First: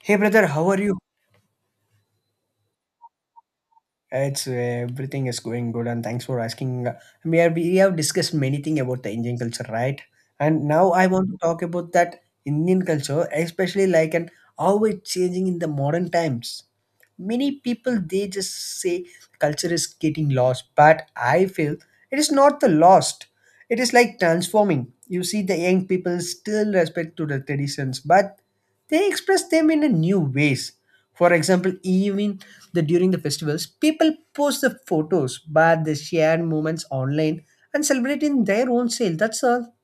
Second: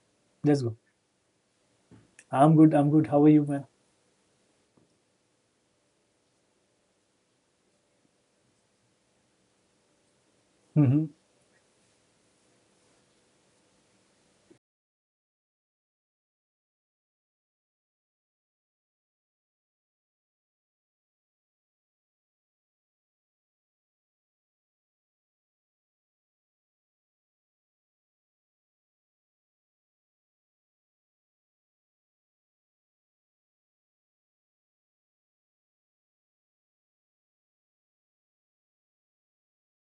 Hey brother, Let's how go. are you? I'm good. I'm good. How are you, man? It's Everything is going good, and thanks for asking. We have discussed many things about the Indian culture, right? And now hmm I want to talk about that Indian culture, especially like and how it's changing in the modern times. Many people they just say culture is getting lost, but I feel it is not the lost. It is like transforming. You see, the young people still respect to the traditions, but they express them in a new ways, for example, even the during the festivals people post the photos but they share moments online and celebrate in their own style. That's all.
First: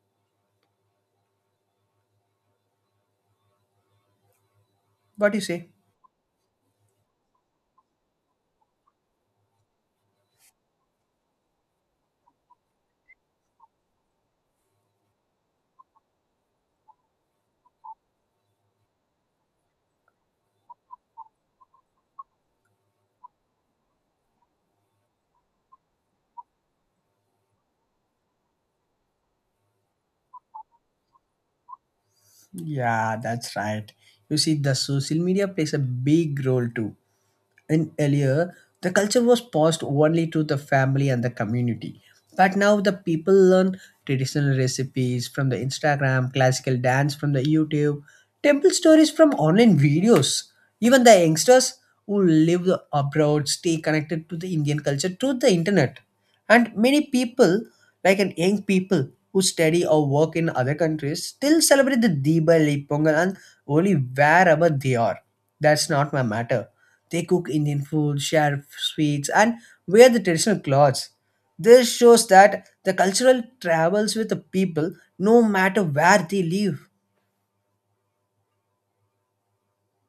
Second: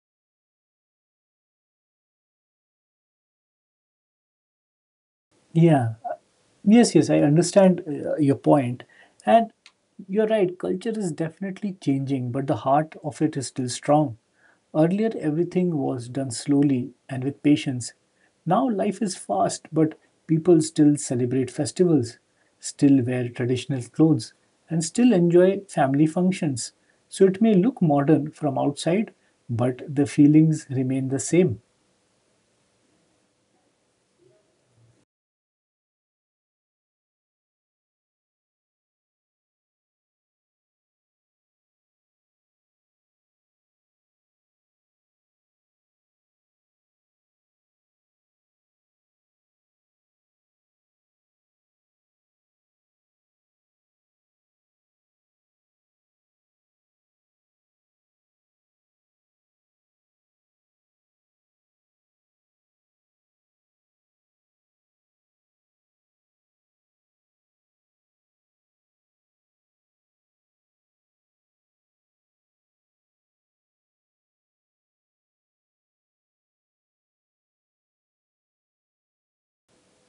What do you say? Yeah. Yes, yes. I understand your point, and you're right. Culture is definitely changing, but the heart of it is still strong. Earlier, everything was done slowly and with patience. Now, life is fast, but people still celebrate festivals, still wear traditional clothes, and still enjoy family functions. So, it may look modern from outside, but the feelings remain the same. Yeah, that's right. You see, the social media plays a big role too. In earlier, the culture was passed only to the family and the community, but now the people learn traditional recipes from the Instagram, classical dance from the YouTube, temple stories from online videos. Even the youngsters who live abroad stay connected to the Indian culture through the internet, and many people like an young people who study or work in other countries still celebrate the Diwali, Pongal and only wherever they are. That's not my matter. They cook Indian food, share sweets, and wear the traditional clothes. This shows that the cultural travels with the people no matter where they live.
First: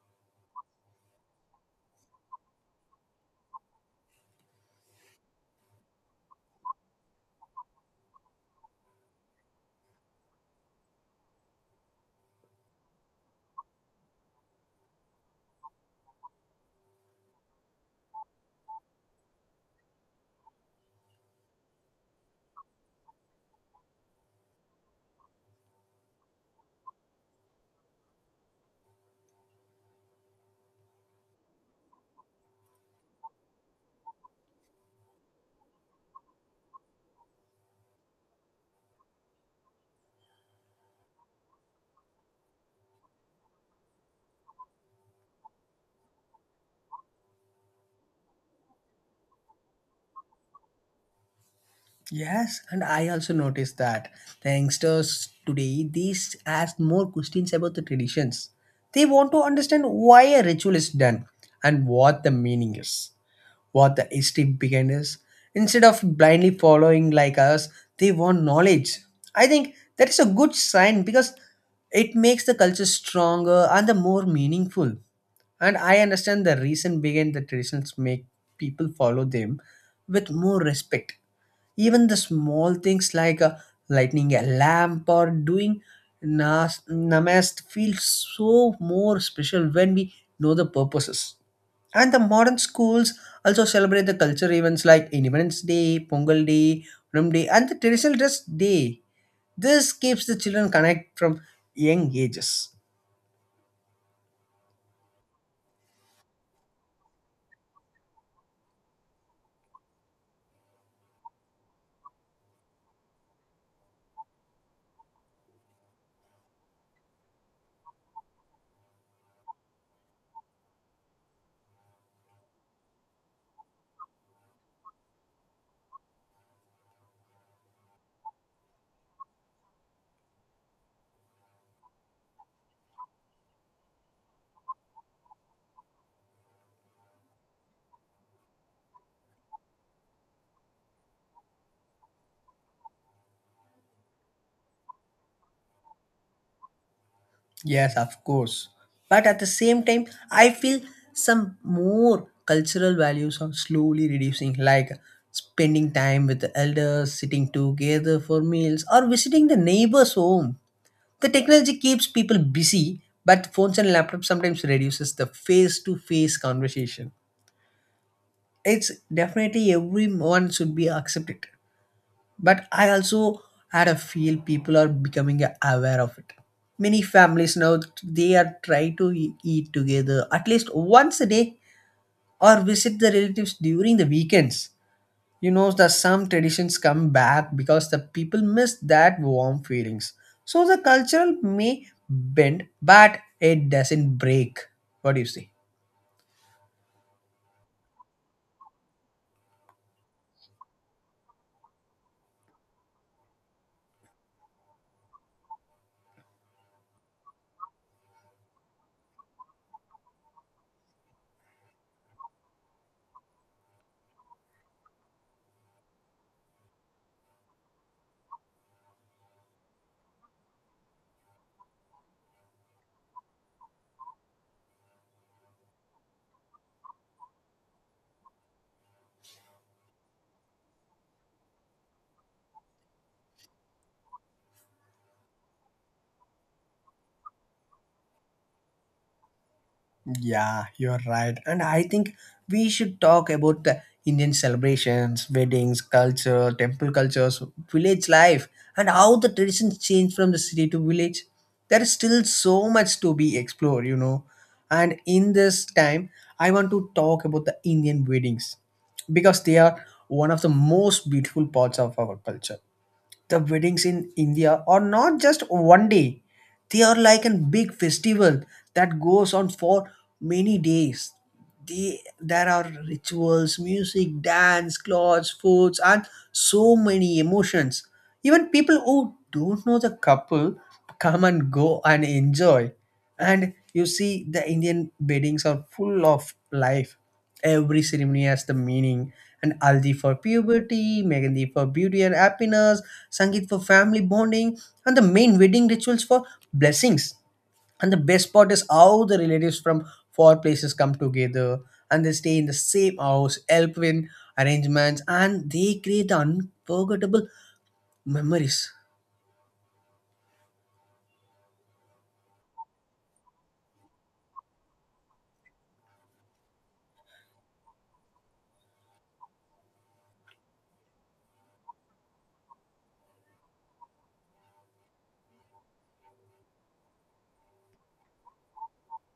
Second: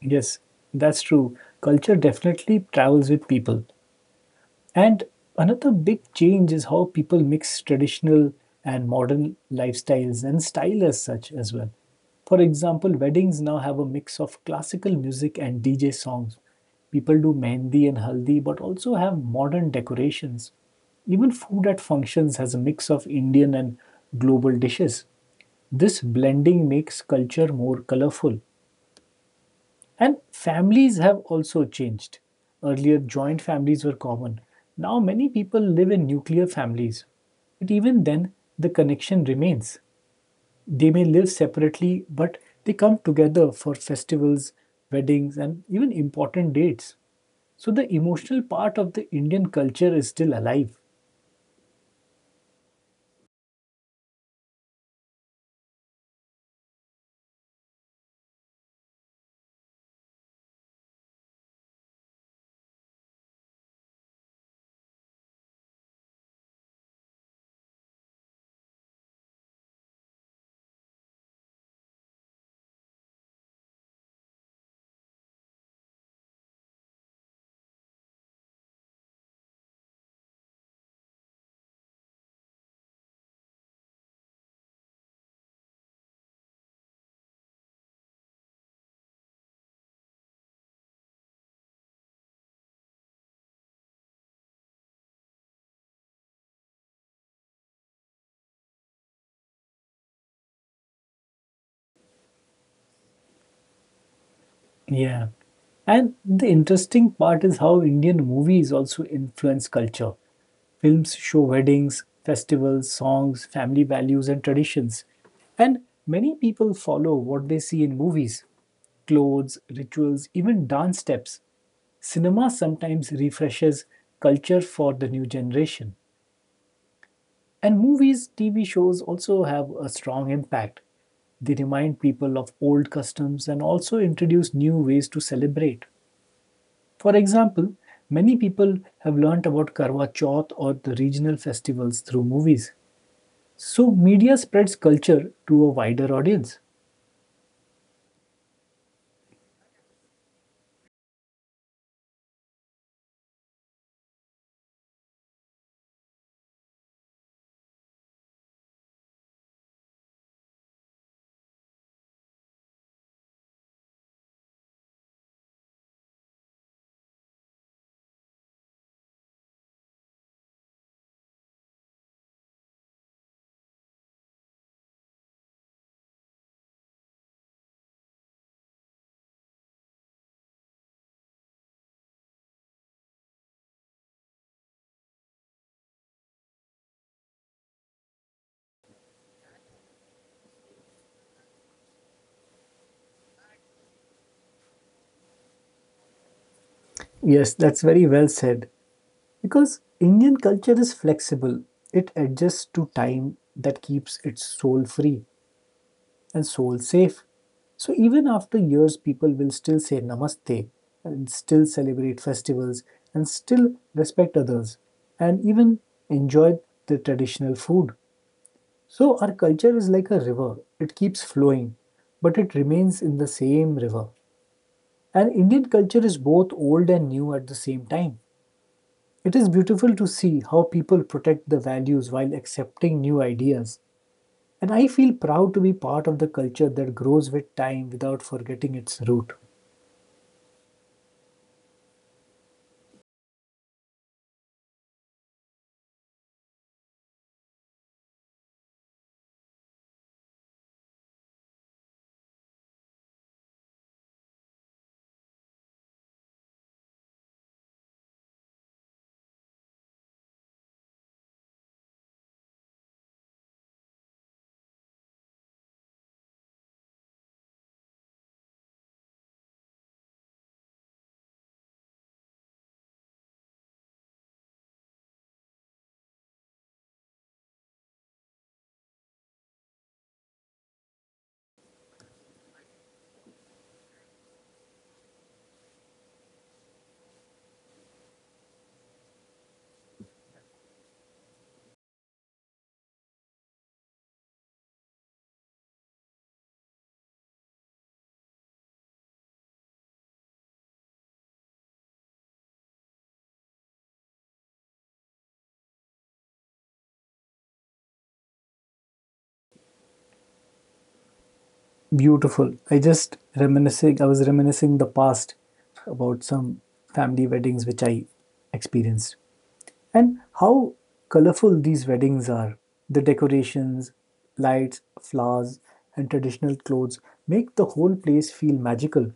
Yes, that's true. Culture definitely travels with people. And another big change is how people mix traditional and modern lifestyles and style as such as well. For example, weddings now have a mix of classical music and DJ songs. People do mehndi and haldi, but also have modern decorations. Even food at functions has a mix of Indian and global dishes. This blending makes culture more colorful. And families have also changed. Earlier, joint families were common. Now, many people live in nuclear families. But even then, the connection remains. They may live separately, but they come together for festivals, weddings, and even important dates. So, the emotional part of the Indian culture is still alive. Yes, and I also noticed that the youngsters today these ask more questions about the traditions. They want to understand why a ritual is done and what the meaning is, what the history behind is. Instead of blindly following like us, they want knowledge. I think that is a good sign because it makes the culture stronger and the more meaningful. And I understand the reason behind the traditions make people follow them with more respect. Even the small things like lighting a lamp or doing namaste feel so more special when we know the purposes. And the modern schools also celebrate the culture events like Independence Day, Pongal Day, Ram Day, and the traditional dress day. This keeps the children connect from young ages. Yeah. And the interesting part is how Indian movies also influence culture. Films show weddings, festivals, songs, family values, and traditions. And many people follow what they see in movies: clothes, rituals, even dance steps. Cinema sometimes refreshes culture for the new generation. And movies, TV shows also have a strong impact. They remind people of old customs and also introduce new ways to celebrate. For example, many people have learnt about Karwa Chauth or the regional festivals through movies. So, media spreads culture to a wider audience. Yes, of course. But at the same time, I feel some more cultural values are slowly reducing, like spending time with the elders, sitting together for meals, or visiting the neighbor's home. The technology keeps people busy, but phones and laptops sometimes reduces the face-to-face conversation. It's definitely everyone should be accepted, but I also had a feel people are becoming aware of it. Many families now, they are trying to eat together at least once a day or visit the relatives during the weekends. You know that some traditions come back because the people miss that warm feelings. So the cultural may bend but it doesn't break. What do you say? Yes, that's very well said. Because Indian culture is flexible, it adjusts to time that keeps its soul free and soul safe. So even after years, people will still say namaste and still celebrate festivals and still respect others and even enjoy the traditional food. So our culture is like a river, it keeps flowing, but it remains in the same river. And Indian culture is both old and new at the same time. It is beautiful to see how people protect the values while accepting new ideas. And I feel proud to be part of the culture that grows with time without forgetting its root. Yeah, you're right. And I think we should talk about the Indian celebrations, weddings, culture, temple cultures, village life, and how the traditions change from the city to village. There is still so much to be explored, you know. And in this time, I want to talk about the Indian weddings because they are one of the most beautiful parts of our culture. The weddings in India are not just one day, they are like a big festival that goes on for many days. There are rituals, music, dance, clothes, foods, and so many emotions. Even people who don't know the couple come and go and enjoy. And you see, the Indian weddings are full of life. Every ceremony has the meaning. And Aldi for puberty, Mehndi for beauty and happiness, Sangeet for family bonding, and the main wedding rituals for blessings. And the best part is how the relatives from four places come together, and they stay in the same house, help in arrangements, and they create the unforgettable memories. Beautiful. I was reminiscing the past about some family weddings which I experienced. And how colorful these weddings are. The decorations, lights, flowers, and traditional clothes make the whole place feel magical.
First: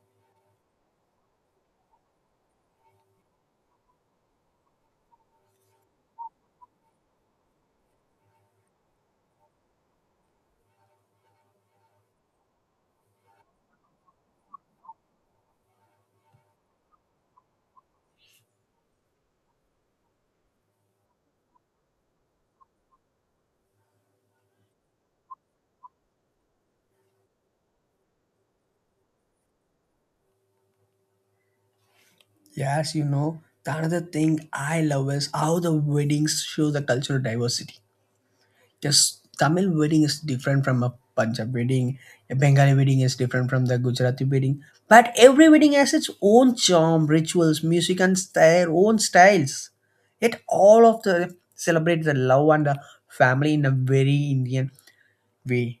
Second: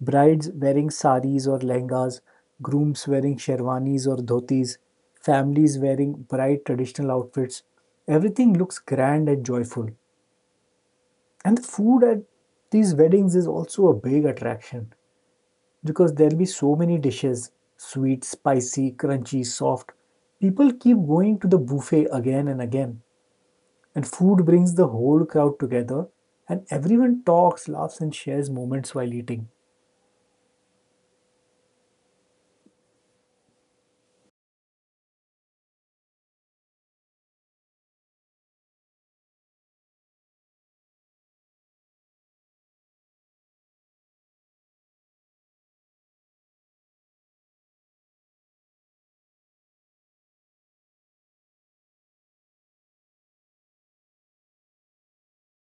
Brides wearing saris or lehengas, grooms wearing sherwanis or dhotis, families wearing bright traditional outfits. Everything looks grand and joyful. And the food at these weddings is also a big attraction because there'll be so many dishes: sweet, spicy, crunchy, soft. People keep going to the buffet again and again, and food brings the whole crowd together, and everyone talks, laughs, and shares moments while eating. Yes, you know, the another thing I love is how the weddings show the cultural diversity. Just Tamil wedding is different from a Punjab wedding. A Bengali wedding is different from the Gujarati wedding. But every wedding has its own charm, rituals, music, and their own styles. Yet all of the celebrate the love and the family in a very Indian way.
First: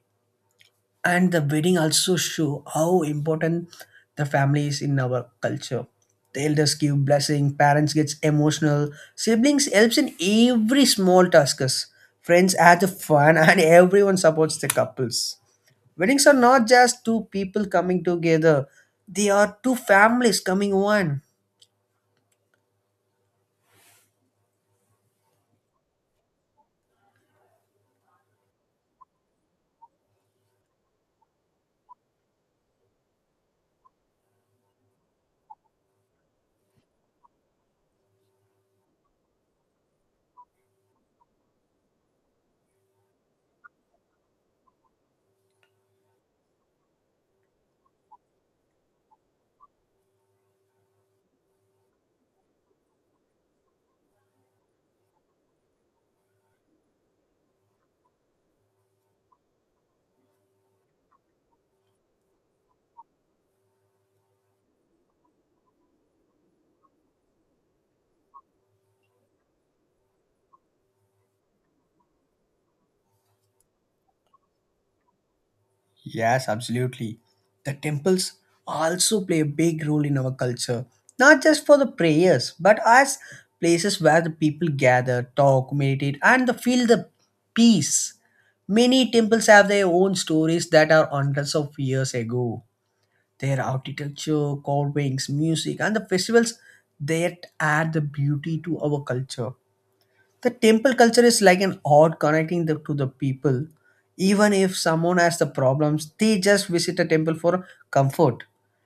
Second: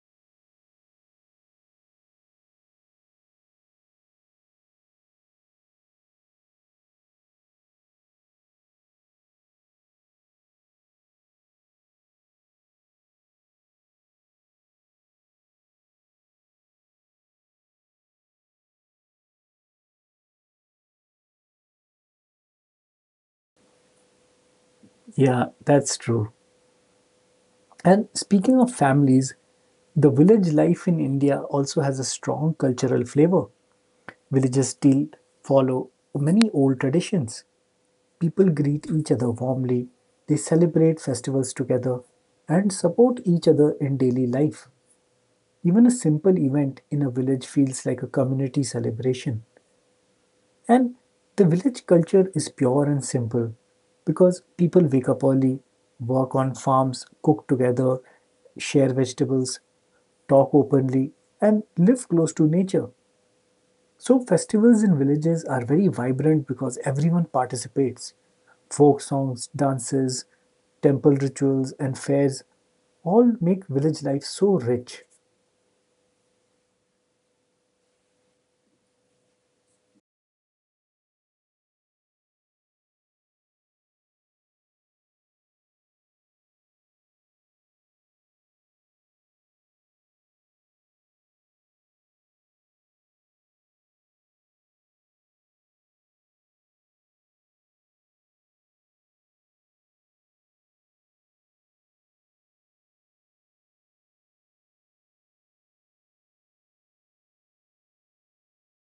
And the wedding also show how important the family is in our culture. The elders give blessing, parents gets emotional, siblings helps in every small tasks, friends add the fun, and everyone supports the couples. Weddings are not just two people coming together, they are two families coming one. Yeah, that's true. And speaking of families, the village life in India also has a strong cultural flavor. Villages still follow many old traditions. People greet each other warmly, they celebrate festivals together, and support each other in daily life. Even a simple event in a village feels like a community celebration. And the village culture is pure and simple because people wake up early, work on farms, cook together, share vegetables, talk openly, and live close to nature. So, festivals in villages are very vibrant because everyone participates. Folk songs, dances, temple rituals, and fairs all make village life so rich. Yes, absolutely. The temples also play a big role in our culture, not just for the prayers, but as places where the people gather, talk, meditate, and the feel the peace. Many temples have their own stories that are hundreds of years ago. Their architecture, carvings, music, and the festivals that add the beauty to our culture. The temple culture is like an odd connecting the, to the people. Even if someone has the problems, they just visit a temple for comfort.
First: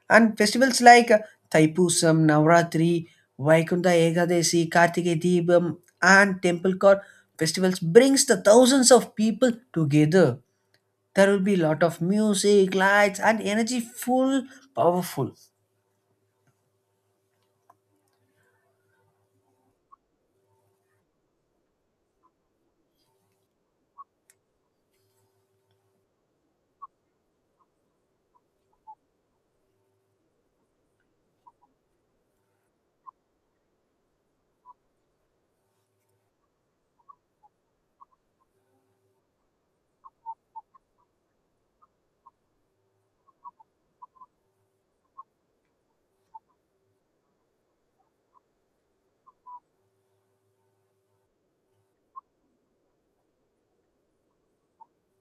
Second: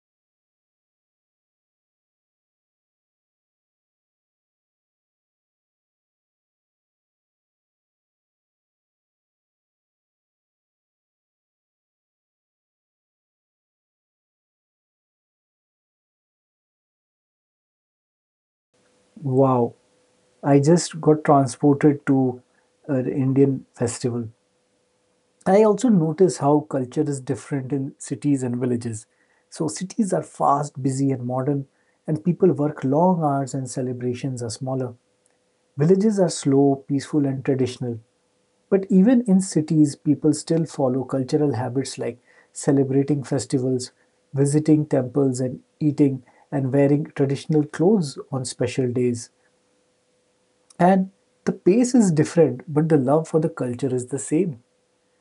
And festivals like Thaipusam, Navratri, Vaikunta Ekadashi, Kartike Deepam, and temple core festivals brings the thousands of people together. There will be lot of music, lights, and energy full, powerful. Wow, I just got transported to an Indian festival. I also notice how culture is different in cities and villages. So, cities are fast, busy, and modern, and people work long hours and celebrations are smaller. Villages are slow, peaceful, and traditional. But even in cities, people still follow cultural habits like celebrating festivals, visiting temples, and eating and wearing traditional clothes on special days. And the pace is different, but the love for the culture is the same.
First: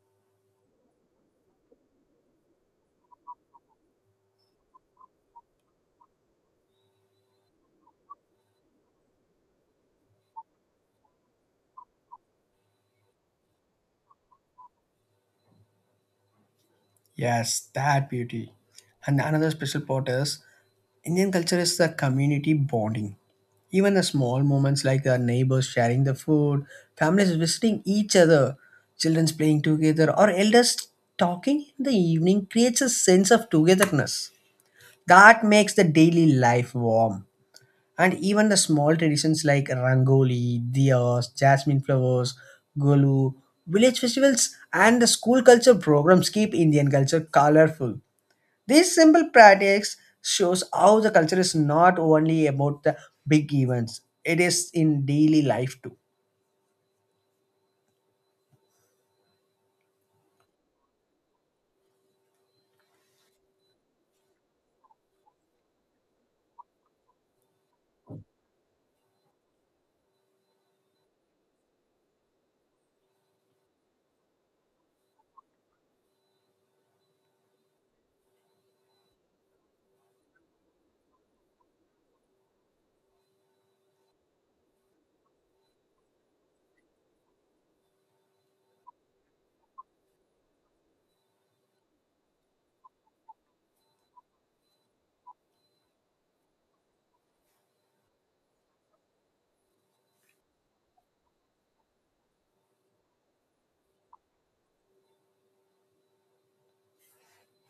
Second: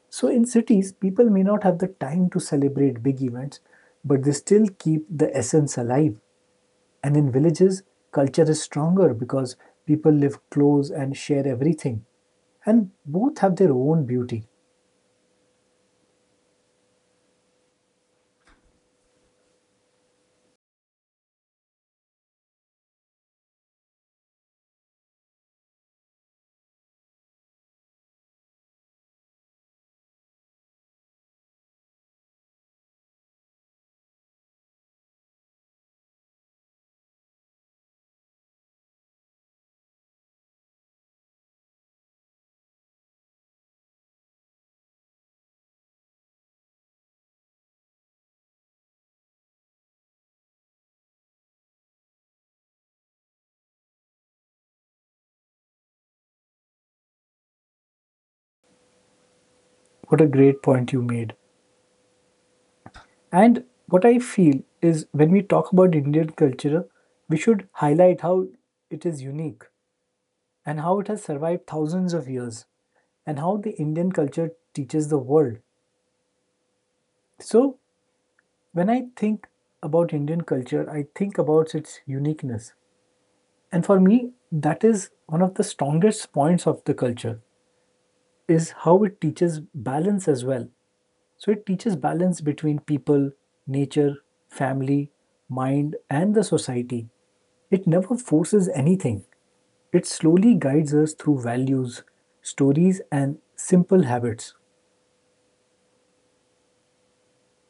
So, in cities, people may not have the time to celebrate big events, but they still keep the essence alive. And in villages, culture is stronger because people live close and share everything and both have their own beauty. Yes, that beauty. And another special part is Indian culture is the community bonding. Even the small moments like the neighbors sharing the food, families visiting each other, childrens playing together, or elders talking in the evening creates a sense of togetherness that makes the daily life warm. And even the small traditions like rangoli, diyas, jasmine flowers, golu, village festivals, and the school culture programs keep Indian culture colorful. These simple practice shows how the culture is not only about the big events; it is in daily life too. What a great point you made. And what I feel is when we talk about Indian culture, we should highlight how it is unique and how it has survived thousands of years and how the Indian culture teaches the world. So, when I think about Indian culture, I think about its uniqueness. And for me, that is one of the strongest points of the culture is how it teaches balance as well. So it teaches balance between people, nature, family, mind, and the society. It never forces anything. It slowly guides us through values, stories, and simple habits.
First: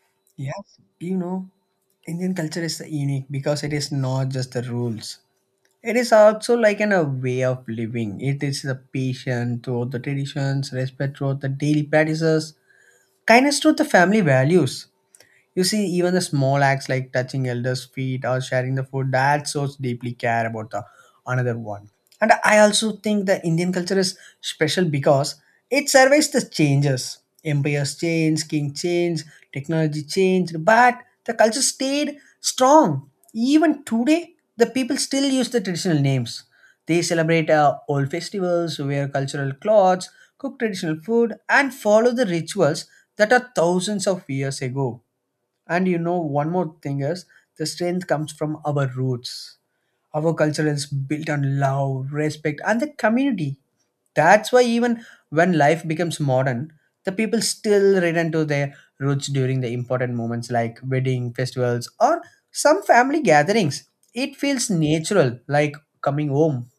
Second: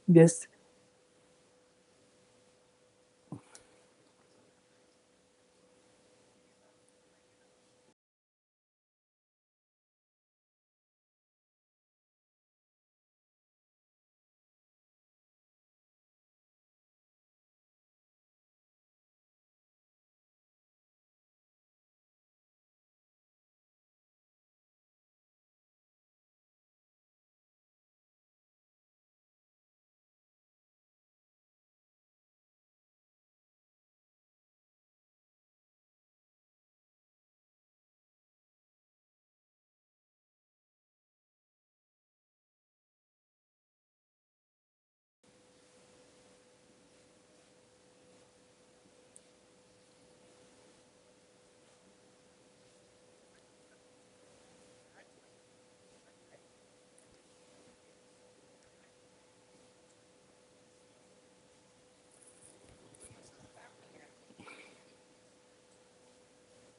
Yes, Yes, you know, Indian culture is unique because it is not just the rules. It is also like a way of living. It is the patience throughout the traditions, respect throughout the daily practices, kindness to the family values. You see, even the small acts like touching elders' feet or sharing the food that shows deeply care about the another one. And I also think the Indian culture is special because it surveys the changes. Empires change, king change, technology changed, but the culture stayed strong. Even today, the people still use the traditional names. They celebrate old festivals, wear cultural clothes, cook traditional food, and follow the rituals that are thousands of years ago. And you know, one more thing is the strength comes from our roots. Our culture is built on love, respect, and the community. That's why even when life becomes modern, the people still return to their roots during the important moments like wedding, festivals, or some family gatherings. It feels natural, like coming home.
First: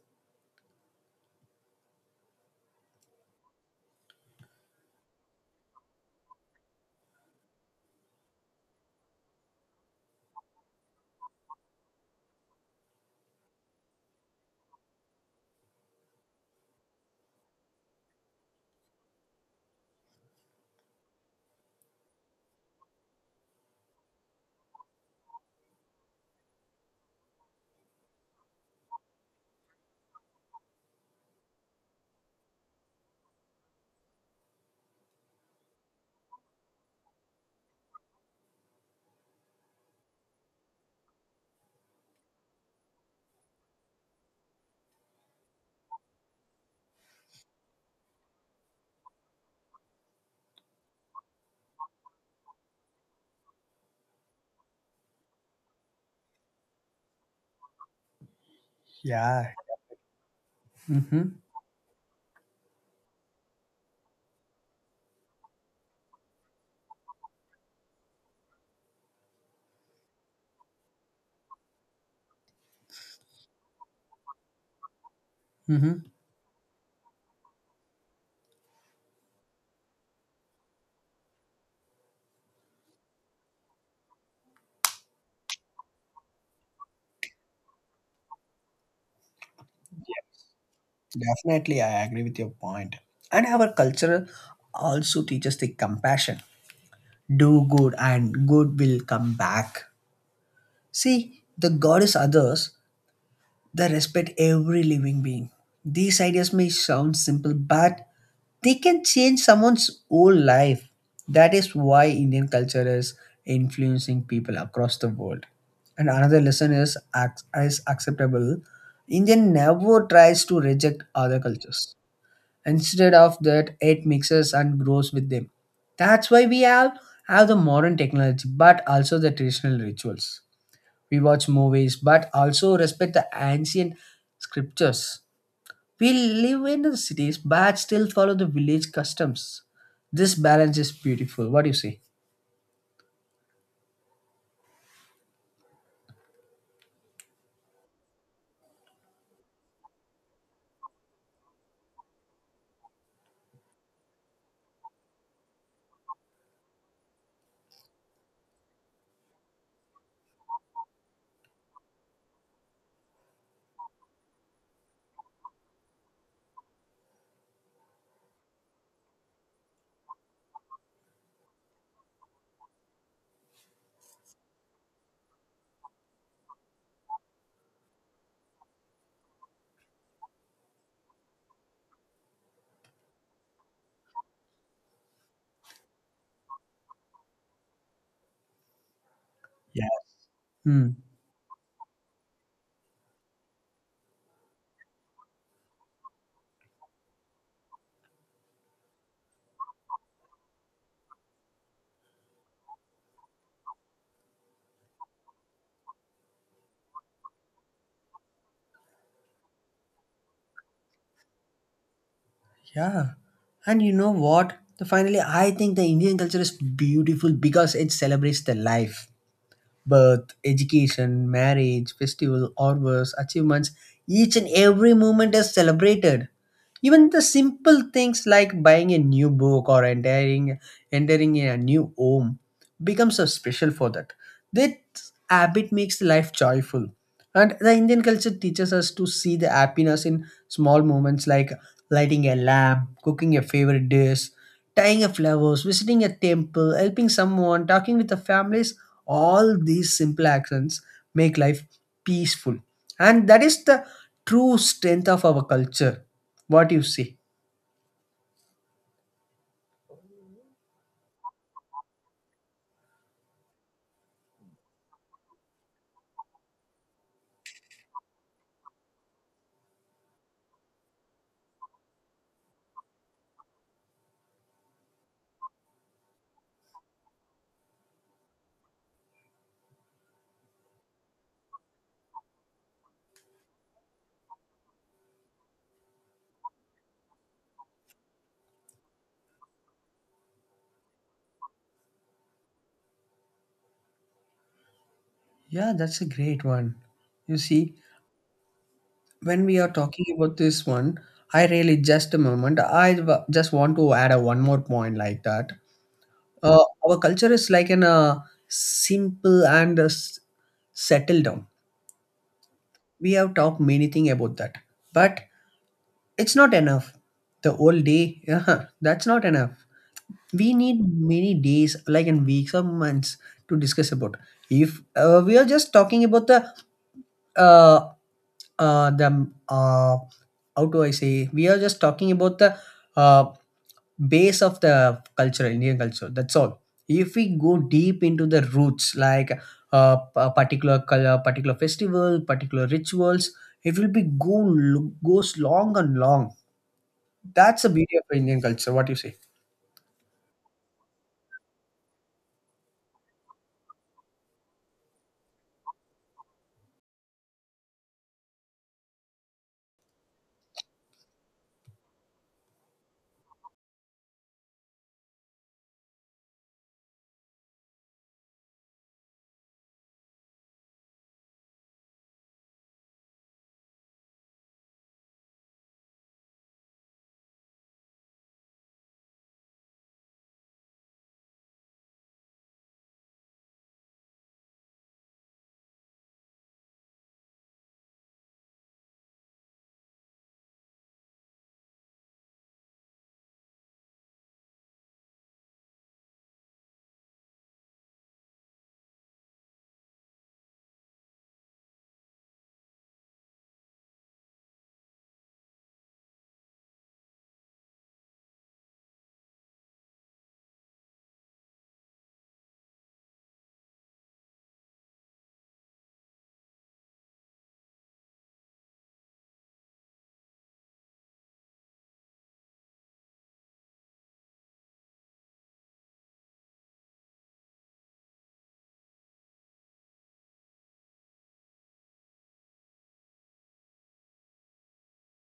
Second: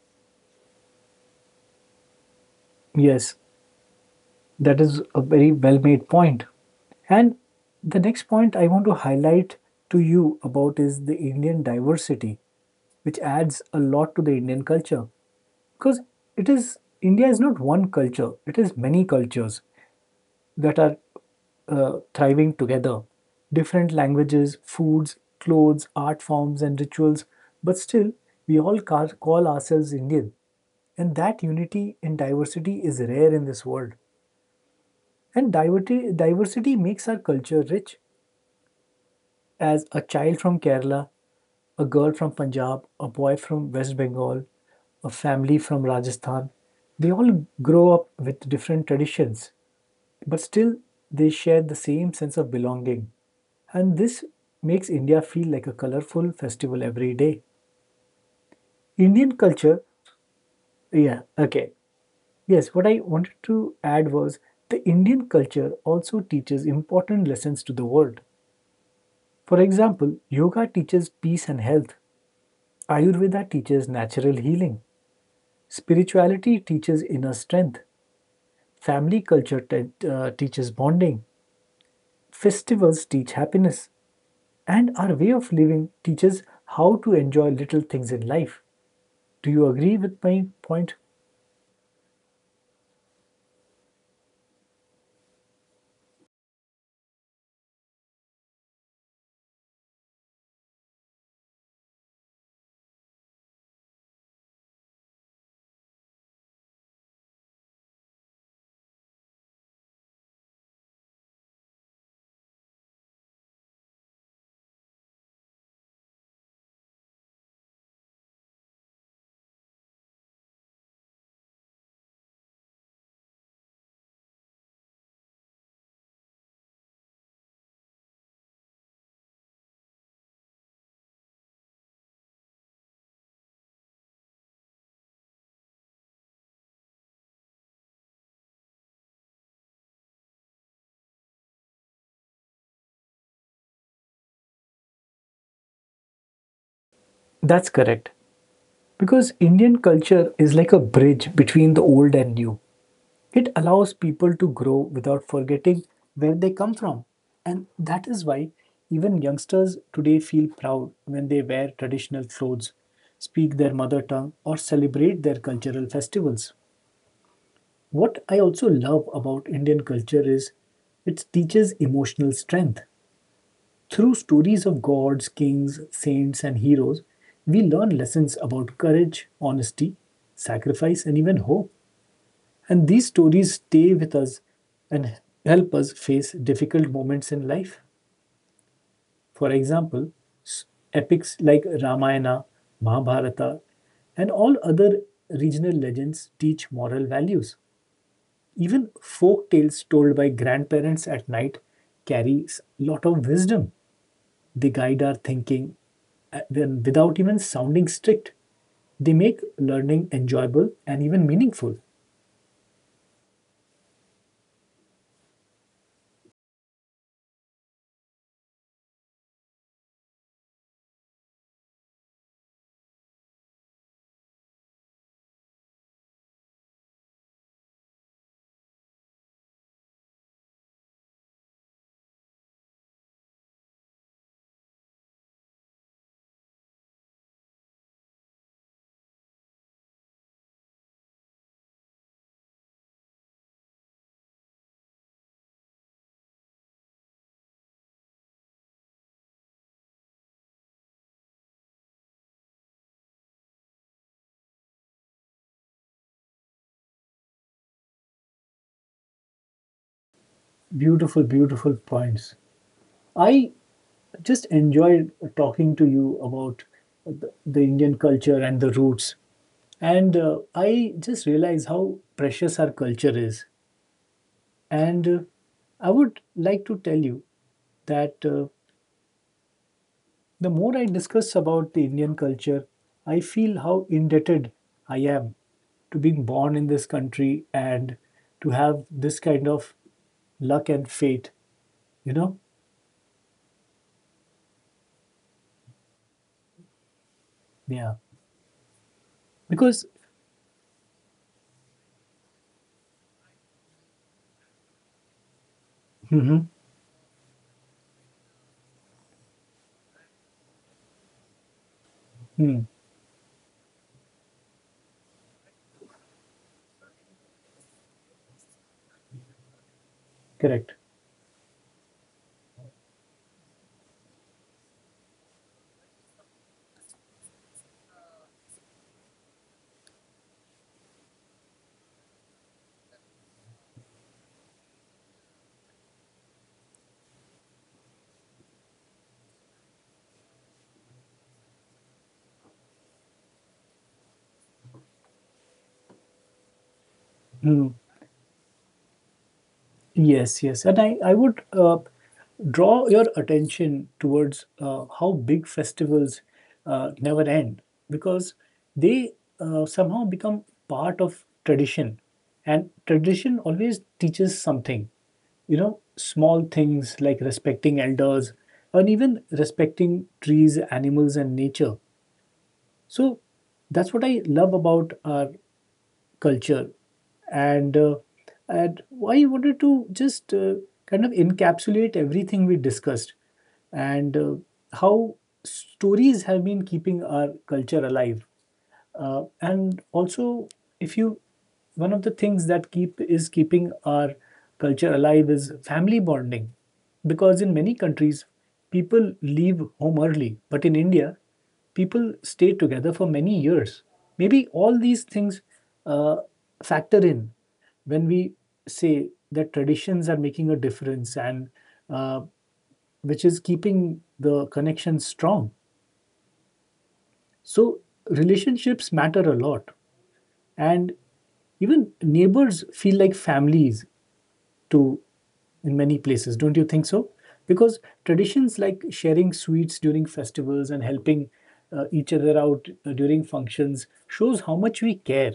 yes, that is a very well made point. And the next point I want to highlight to you about is the Indian diversity, which adds a lot to the Indian culture because it is India is not one culture, it is many cultures that are thriving together: different languages, foods, clothes, art forms, and rituals, but still, we all call ourselves Indian. And that unity in diversity is rare in this world. And diversity makes our culture rich. As a child from Kerala, a girl from Punjab, a boy from West Bengal, a family from Rajasthan, they all grow up with different traditions. But still, they share the same sense of belonging. And this makes India feel like a colorful festival every day. Indian Yeah. culture, yeah, Mm-hmm. okay. Yes, what I wanted to add was the Indian culture also teaches important lessons to the world. For example, yoga teaches peace and health, Ayurveda teaches natural healing, Mm-hmm. spirituality teaches inner strength, teaches bonding, festivals teach happiness, and our way of living teaches how to enjoy little things in life. Do you agree with my point? Definitely, I agree with your point. And our culture also teaches the compassion. Do good and good will come back. See, the goddess others, they respect every living being. These ideas may sound simple, but they can change someone's whole life. That is why Indian culture is influencing people across the world. And another lesson is, is acceptable. Indian never tries to reject other cultures. Instead of that, it mixes and grows with them. That's why we have the modern technology, but also the traditional rituals. We watch movies, but also respect the ancient scriptures. We live in the cities, but still follow the village customs. This balance is beautiful. What do you say? That's correct. Because Indian culture is like a bridge between the old and new. It allows people to grow without forgetting where they come from. And that is why even youngsters today feel proud when they wear traditional clothes, speak their mother tongue, or celebrate their cultural festivals. What I also love about Indian culture is it teaches emotional strength. Through stories of gods, kings, saints, and heroes, we learn lessons about courage, honesty, sacrifice, and even hope. And these stories stay with us and help us face difficult moments in life. For Yeah. example, s- Hmm. epics like Ramayana, Mahabharata, and all other regional legends teach moral values. Even folk tales told by grandparents at night carry a lot of wisdom. They guide our thinking without even sounding strict. They make learning enjoyable and even meaningful. Yeah. And you know what? The finally, I think the Indian culture is beautiful because it celebrates the life, birth, education, marriage, festival, or worse, achievements, each and every moment is celebrated. Even the simple things like buying a new book or entering a new home becomes so special. For that that habit makes life joyful, and the Indian culture teaches us to see the happiness in small moments like lighting a lamp, cooking a favorite dish, tying a flowers, visiting a temple, helping someone, talking with the families. All these simple actions make life peaceful, and that is the true strength of our culture. What you see? Beautiful, beautiful points. I just enjoyed talking to you about the Indian culture and the roots. And I just realize how precious our culture is. And I would like to tell you that the more I discuss about the Indian culture, I feel how indebted I am to being born in this country and to have this kind of luck and fate, you know? Yeah, that's a great one. You see, Yeah. when we are Because, talking about this one, I really just a moment, just want to add a one more point like that. hmm Our culture is like an simple and settle down. hmm, We have talked many things about that, but it's not enough. The whole day. Yeah, that's not enough. We correct. need many days like in weeks or months to discuss about. If we are just talking about uh, the how do I say? We are just talking about the uh, base of the culture, Indian culture. That's all. If we go deep into the roots, like a particular color, particular festival, particular rituals, it will be go goes long and long. That's Hmm. the beauty of Indian culture. What do you say? Yes, yes. And I would draw your attention towards how big festivals never end because they somehow become part of tradition. And tradition always teaches something. You know, small things like respecting elders and even respecting trees, animals, and nature. So that's what I love about our culture, and uh, and I wanted to just kind of encapsulate everything we discussed and how stories have been keeping our culture alive. And also, if you one of the things that keeping our culture alive is family bonding, because in many countries people leave home early, but in India people stay together for many years. Maybe all these things uh, factor in when we say that traditions are making a difference and uh, which is keeping the connection strong. So relationships matter a lot. And even neighbors feel like families to in many places, don't you think so? Because traditions like sharing sweets during festivals and helping each other out during functions shows how much we care,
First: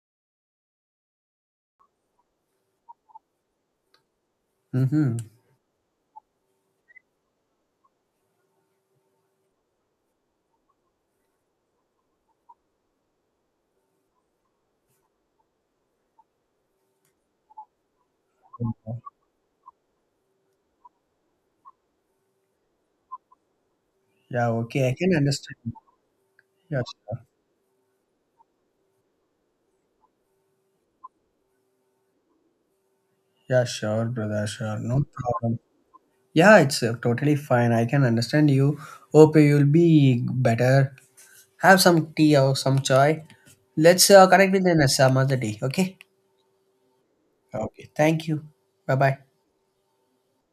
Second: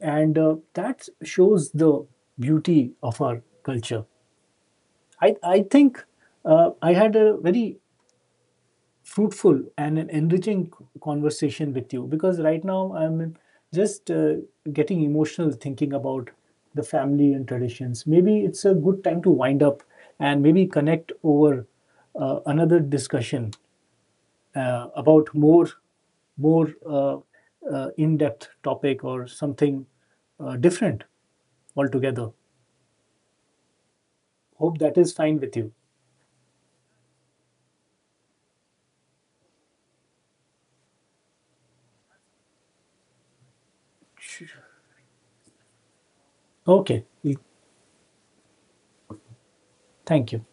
and that shows the beauty of our culture. Mm-hmm. I think I had a very fruitful and an enriching conversation with you because right now I'm just getting emotional thinking about the family and traditions. Maybe it's a good time to wind up and maybe connect over another discussion Yeah. Okay. I can about more understand. more Yeah. uh, Sure. uh, in-depth topic or something different altogether. Yeah. Sure, brother. Sure. Hope that No is fine with problem. you. Yeah, it's totally fine. I can understand you. Hope you'll be better. Have some tea or some chai. Let's connect with the next some other day. Okay. Okay, Okay. Thank you. Bye bye. thank you.